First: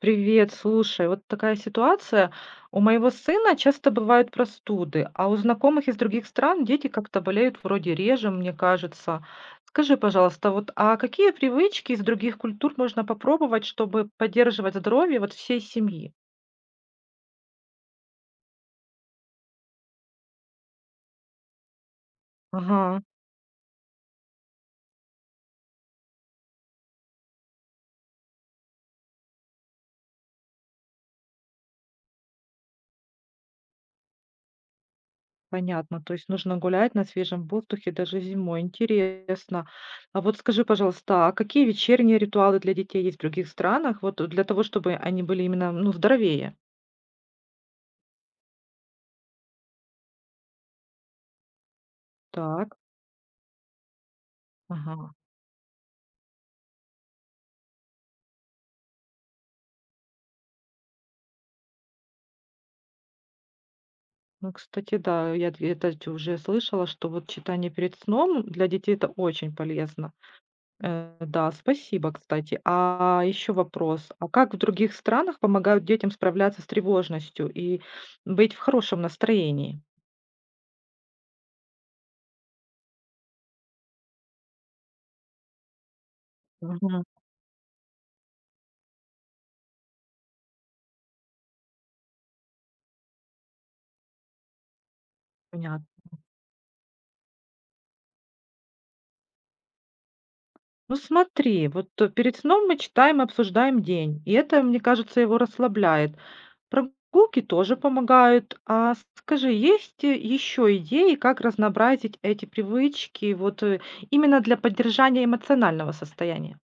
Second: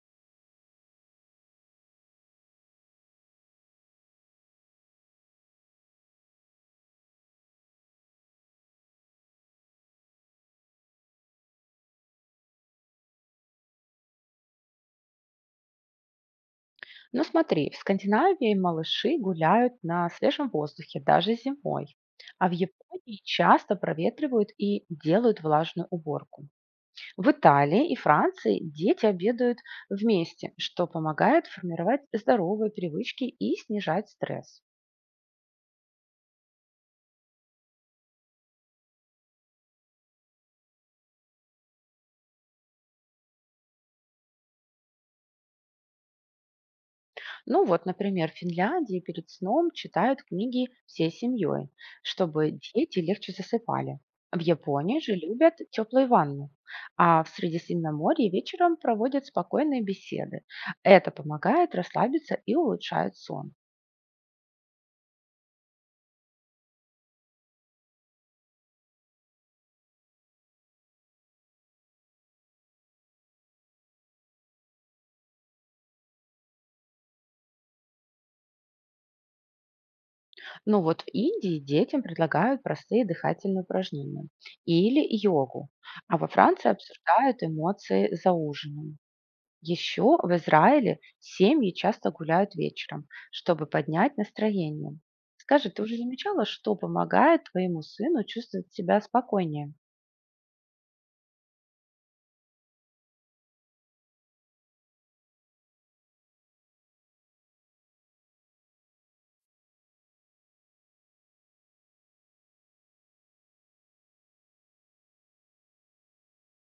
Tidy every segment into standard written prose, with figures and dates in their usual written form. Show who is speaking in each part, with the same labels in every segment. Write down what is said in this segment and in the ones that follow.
Speaker 1: Привет, слушай, вот такая ситуация. У моего сына часто бывают простуды, а у знакомых из других стран дети как-то болеют вроде реже, мне кажется. Скажи, пожалуйста, вот а какие привычки из других культур можно попробовать, чтобы поддерживать здоровье вот всей семьи?
Speaker 2: Ну смотри, в Скандинавии малыши гуляют на свежем воздухе даже зимой, а в
Speaker 1: Ага,
Speaker 2: Японии часто проветривают и делают влажную уборку. В Италии и Франции дети обедают вместе, что помогает формировать здоровые привычки и снижать стресс.
Speaker 1: понятно. То есть нужно гулять на свежем воздухе даже зимой. Интересно. А вот скажи, пожалуйста, а какие вечерние ритуалы для детей есть в других странах, вот для того, чтобы они были именно, ну, здоровее?
Speaker 2: Ну вот, например, в Финляндии перед сном читают книги всей семьей, чтобы
Speaker 1: Так.
Speaker 2: дети легче засыпали. В Японии же
Speaker 1: Ага.
Speaker 2: любят теплые ванны, а в Средиземноморье вечером проводят спокойные беседы. Это помогает расслабиться и улучшает сон.
Speaker 1: Ну, кстати, да, я д это ть уже слышала, что вот читание перед сном для детей это очень полезно. Да, спасибо, кстати. А еще вопрос: а как в других странах помогают детям справляться с тревожностью и быть в хорошем настроении?
Speaker 2: Ну вот в Индии детям предлагают простые дыхательные упражнения или йогу, а во Франции
Speaker 1: Мгм.
Speaker 2: обсуждают эмоции за ужином. Еще в Израиле семьи часто гуляют вечером, чтобы поднять настроение. Скажи, ты
Speaker 1: Понятно.
Speaker 2: уже замечала, что помогает твоему сыну чувствовать себя спокойнее?
Speaker 1: Ну смотри, вот, перед сном мы читаем и обсуждаем день, и это, мне кажется, его расслабляет. Прогулки тоже помогают. А скажи, есть еще идеи, как разнообразить эти привычки вот, именно для поддержания эмоционального состояния?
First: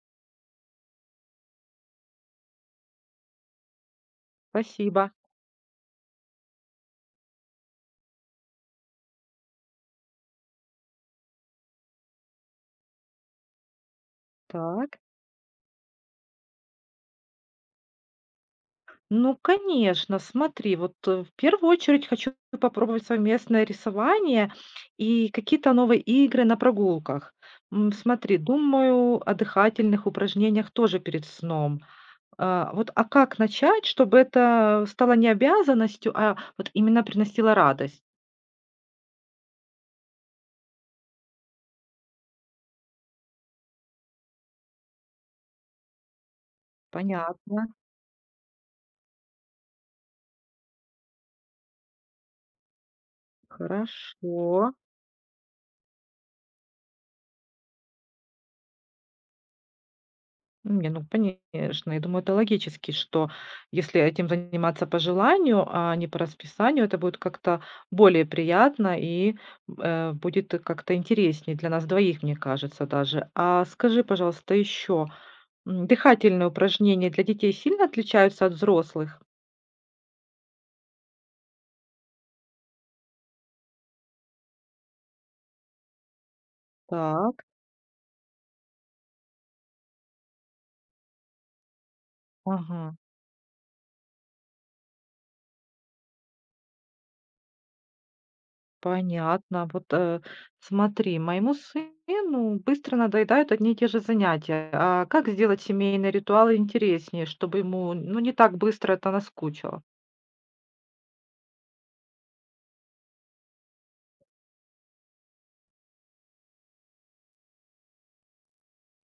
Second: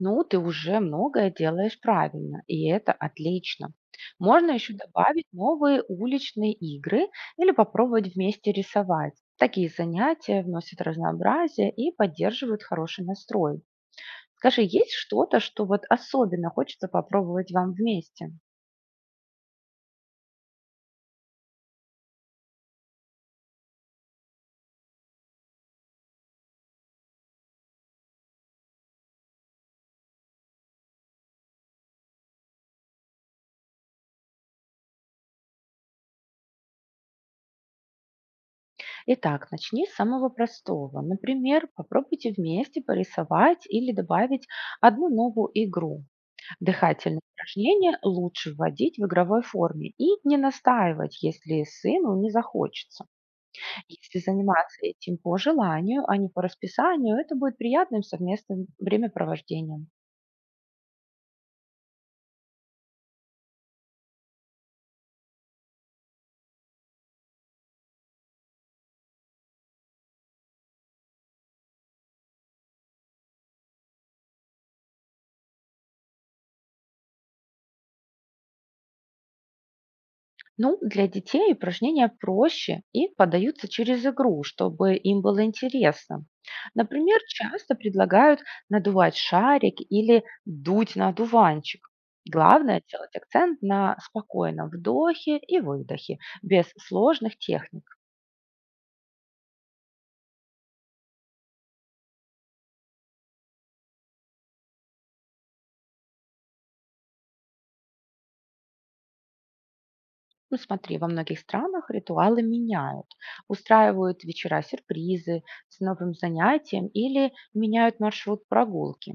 Speaker 2: Ну, ты уже многое делаешь правильно, и это отлично. Можно еще
Speaker 1: Спасибо.
Speaker 2: добавить новые уличные игры или попробовать вместе рисовать. Такие занятия вносят разнообразие и поддерживают хороший настрой. Скажи, есть
Speaker 1: Так.
Speaker 2: что-то, что вот особенно хочется попробовать вам вместе?
Speaker 1: Ну, конечно, смотри, вот, в первую очередь хочу попробовать совместное рисование и какие-то новые игры на прогулках. М, смотри, думаю о дыхательных упражнениях тоже перед сном. А, вот, а как начать, чтобы это стало не обязанностью, а вот именно приносило радость?
Speaker 2: Итак, начни с самого простого. Например, попробуйте вместе порисовать или добавить одну новую игру. Дыхательные
Speaker 1: Понятно,
Speaker 2: упражнения лучше вводить в игровой форме и не настаивать, если сыну не захочется. Если
Speaker 1: хорошо.
Speaker 2: заниматься этим по желанию, а не по расписанию, это будет приятным совместным времяпровождением.
Speaker 1: Не, ну конечно. Я думаю, это логически, что если этим заниматься по желанию, а не по расписанию, это будет как-то более приятно и, будет как-то интереснее для нас двоих, мне кажется, даже. А скажи, пожалуйста, еще, дыхательные упражнения для детей сильно отличаются от взрослых?
Speaker 2: Ну, для детей упражнения проще и подаются через игру, чтобы им было интересно. Например,
Speaker 1: Так.
Speaker 2: часто предлагают надувать шарик или дуть на дуванчик. Главное
Speaker 1: Ага.
Speaker 2: делать акцент на спокойном вдохе и выдохе, без сложных техник.
Speaker 1: Понятно. Вот, смотри, моему сыну быстро надоедают одни и те же занятия. А как сделать семейные ритуалы интереснее, чтобы ему, ну, не так быстро это наскучило?
Speaker 2: Ну, смотри, во многих странах ритуалы меняют. Устраивают вечера сюрпризы с новым занятием или меняют маршрут прогулки.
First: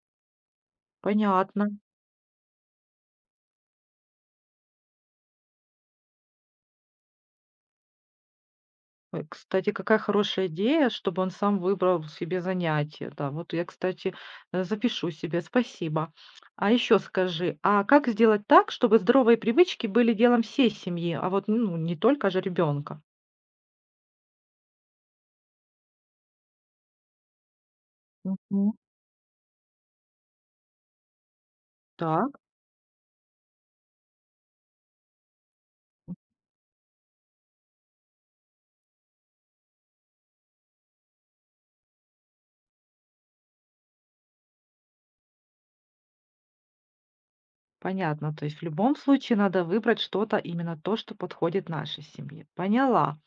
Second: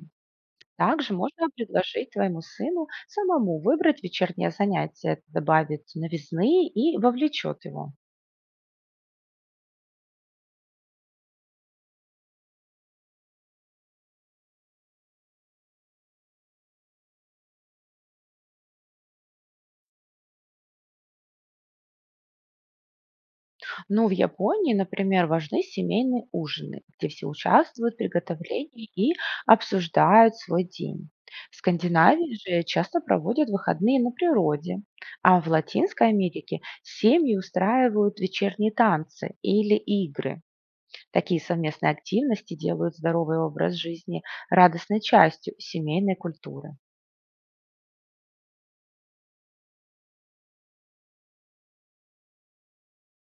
Speaker 2: Также можно
Speaker 1: Понятно.
Speaker 2: предложить твоему сыну самому выбрать вечернее занятие. Это добавит новизны и вовлечет его.
Speaker 1: Ой, кстати, какая хорошая идея, чтобы он сам выбрал себе занятие. Да, вот я, кстати, запишу себе. Спасибо. А еще скажи, а как сделать так, чтобы здоровые привычки были делом всей семьи, а вот, ну, не только же ребенка?
Speaker 2: Но в Японии, например, важны семейные ужины, где все участвуют в
Speaker 1: Мгм.
Speaker 2: приготовлении и обсуждают свой день. В
Speaker 1: Да.
Speaker 2: Скандинавии же часто проводят выходные на природе, а в Латинской Америке семьи устраивают вечерние танцы или игры. Такие совместные активности делают здоровый образ жизни радостной частью семейной культуры.
Speaker 1: Понятно, то есть в любом случае надо выбрать что-то, именно то, что подходит нашей семье. Поняла.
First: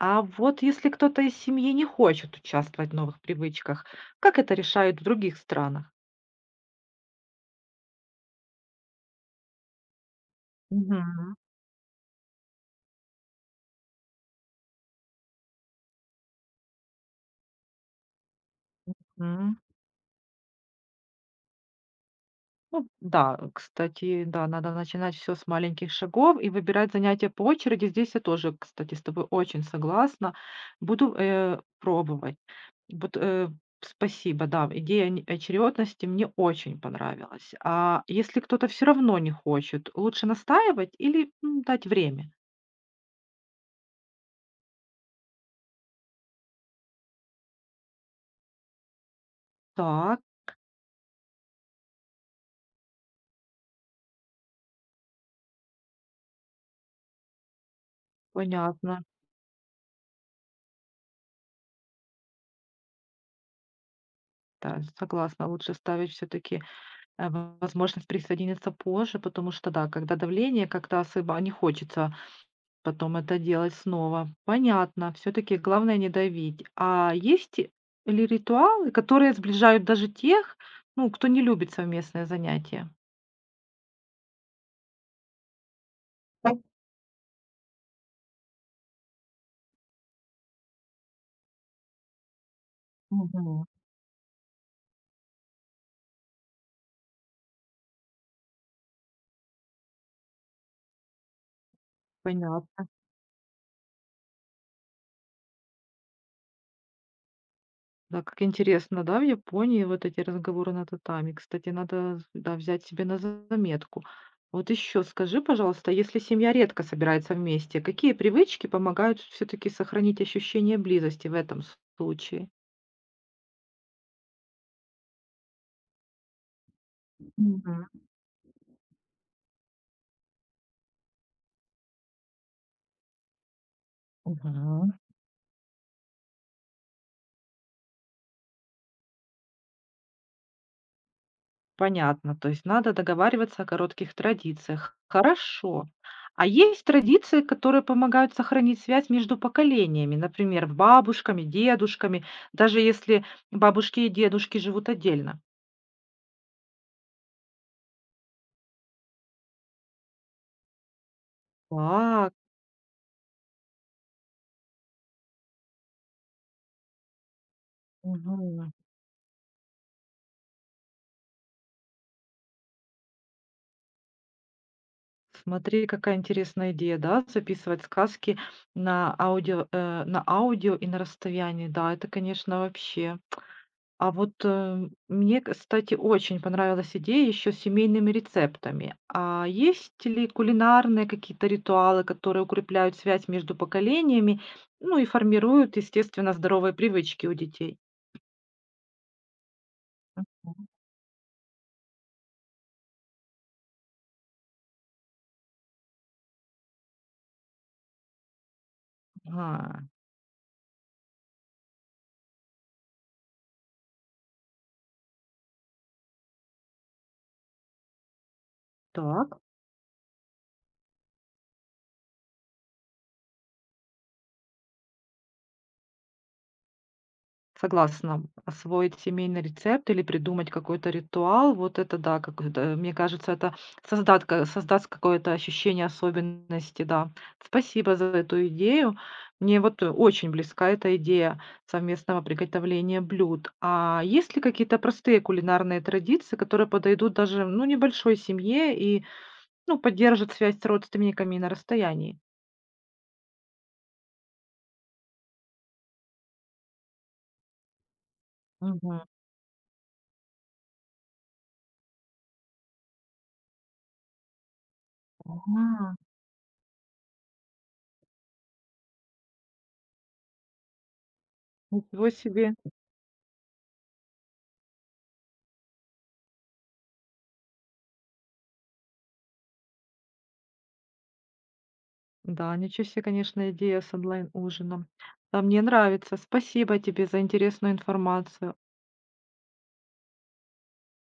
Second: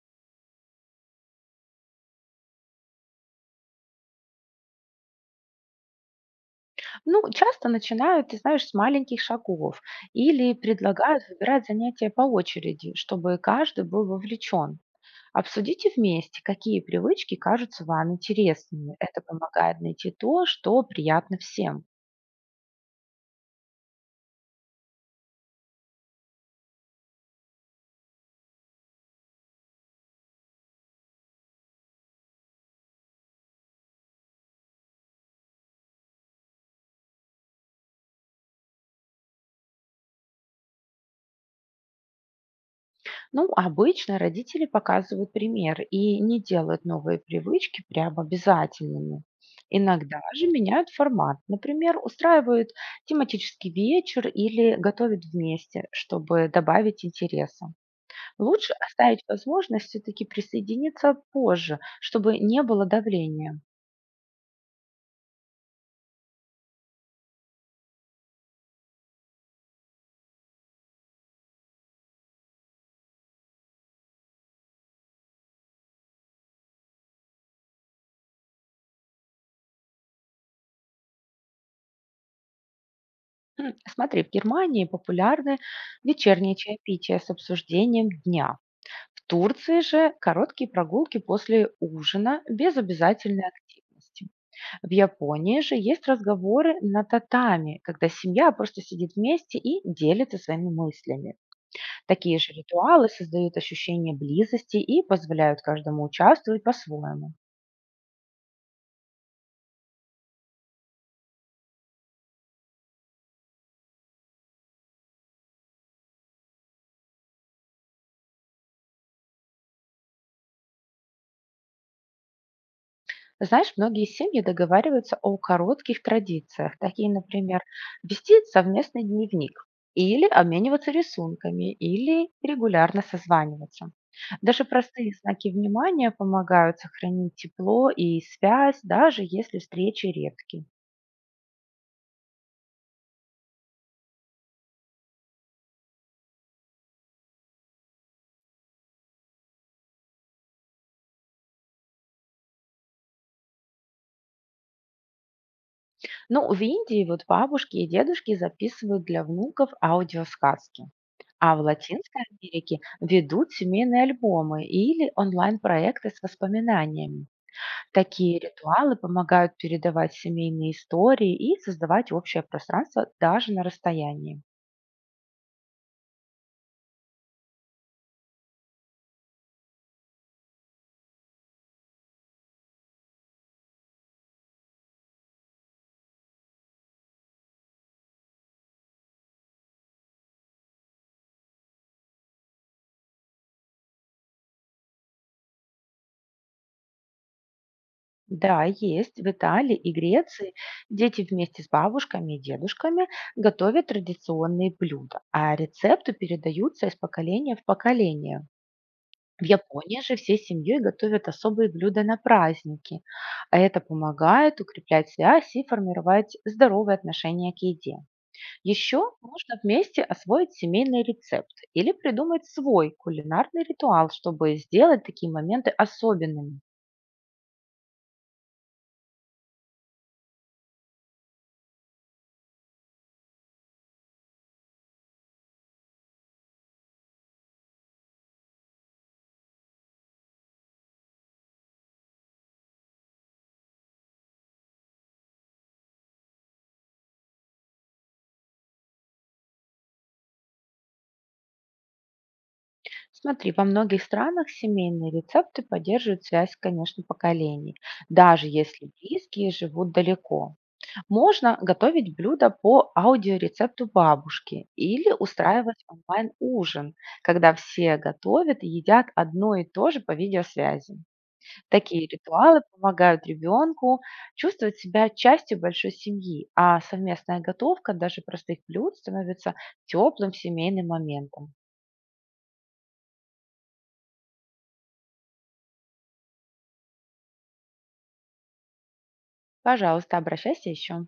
Speaker 1: А вот если кто-то из семьи не хочет участвовать в новых привычках, как это решают в других странах?
Speaker 2: Ну, часто начинают, ты знаешь, с маленьких шагов или предлагают
Speaker 1: Мгм.
Speaker 2: выбирать занятия по очереди, чтобы каждый был вовлечен. Обсудите вместе, какие привычки кажутся вам интересными. Это
Speaker 1: М.
Speaker 2: помогает найти то, что приятно всем.
Speaker 1: Ну, да, кстати, да, надо начинать все с маленьких шагов и выбирать занятия по очереди. Здесь я тоже, кстати, с тобой очень согласна. Буду пробовать. Вот, спасибо, да, идея очередности мне очень понравилась. А если кто-то все равно не хочет, лучше настаивать или дать время?
Speaker 2: Ну, обычно родители показывают пример и не делают новые привычки прям обязательными. Иногда
Speaker 1: Так,
Speaker 2: же меняют формат. Например, устраивают тематический вечер или готовят вместе, чтобы добавить интереса. Лучше
Speaker 1: понятно.
Speaker 2: оставить возможность все-таки присоединиться позже, чтобы не было давления.
Speaker 1: Да, согласна, лучше ставить все-таки возможность присоединиться позже, потому что, да, когда давление, как-то особо не хочется потом это делать снова. Понятно, все-таки главное не давить. А есть ли ритуалы, которые сближают даже тех, ну, кто не любит совместное занятие?
Speaker 2: Смотри, в Германии популярны вечерние чаепития с обсуждением дня. В Турции же короткие прогулки после ужина без обязательной
Speaker 1: Мгм.
Speaker 2: активности. В Японии же есть разговоры на татами, когда семья просто сидит вместе и делится своими мыслями. Такие же
Speaker 1: Понятно.
Speaker 2: ритуалы создают ощущение близости и позволяют каждому участвовать по-своему.
Speaker 1: Да, как интересно, да, в Японии вот эти разговоры на татами. Кстати, надо, да, взять себе на заметку. Вот еще скажи, пожалуйста, если семья редко собирается вместе, какие привычки помогают все-таки сохранить ощущение близости в этом случае?
Speaker 2: Знаешь, многие семьи договариваются о коротких традициях, такие, например,
Speaker 1: Мгм.
Speaker 2: вести совместный дневник или обмениваться рисунками, или регулярно созваниваться. Даже
Speaker 1: Мгм.
Speaker 2: простые знаки внимания помогают сохранить тепло и связь, даже если встречи редкие.
Speaker 1: Понятно, то есть надо договариваться о коротких традициях. Хорошо. А есть традиции, которые помогают сохранить связь между поколениями, например, бабушками, дедушками, даже если бабушки и дедушки живут отдельно.
Speaker 2: Ну, в Индии вот бабушки и дедушки записывают для внуков аудиосказки, а в Латинской
Speaker 1: Так,
Speaker 2: Америке ведут семейные альбомы или онлайн-проекты с воспоминаниями. Такие
Speaker 1: мгм.
Speaker 2: ритуалы помогают передавать семейные истории и создавать общее пространство даже на расстоянии.
Speaker 1: Смотри, какая интересная идея, да, записывать сказки на аудио, на аудио и на расстоянии. Да, это, конечно, вообще. А вот, мне, кстати, очень понравилась идея еще с семейными рецептами. А есть ли кулинарные какие-то ритуалы, которые укрепляют связь между поколениями, ну и формируют, естественно, здоровые привычки у детей?
Speaker 2: Да, есть. В Италии и Греции
Speaker 1: Мгм.
Speaker 2: дети вместе с бабушками и дедушками готовят традиционные блюда, а рецепты передаются из поколения в поколение. В
Speaker 1: Ага,
Speaker 2: Японии же всей семьей готовят особые блюда на праздники, а это помогает укреплять связь и формировать здоровые отношения к еде. Еще
Speaker 1: так.
Speaker 2: можно вместе освоить семейный рецепт или придумать свой кулинарный ритуал, чтобы сделать такие моменты особенными.
Speaker 1: Согласна. Освоить семейный рецепт или придумать какой-то ритуал, вот это да, как это, мне кажется, это создат ка создаст какое-то ощущение особенности, да. Спасибо за эту идею. Мне вот очень близка эта идея совместного приготовления блюд. А есть ли какие-то простые кулинарные традиции, которые подойдут даже, ну, небольшой семье и, ну, поддержат связь с родственниками на расстоянии?
Speaker 2: Смотри, во многих странах семейные рецепты поддерживают связь, конечно, поколений, даже если
Speaker 1: Мгм.
Speaker 2: близкие живут далеко. Можно готовить блюдо по аудиорецепту бабушки или устраивать
Speaker 1: Ага,
Speaker 2: онлайн-ужин, когда все готовят и едят одно и то же по видеосвязи. Такие
Speaker 1: ничего себе.
Speaker 2: ритуалы помогают ребенку чувствовать себя частью большой семьи, а совместная готовка даже простых блюд становится теплым семейным моментом.
Speaker 1: Да, ничего себе, конечно, идея с онлайн-ужином. Да, мне нравится. Спасибо тебе за интересную информацию.
Speaker 2: Пожалуйста, обращайся еще.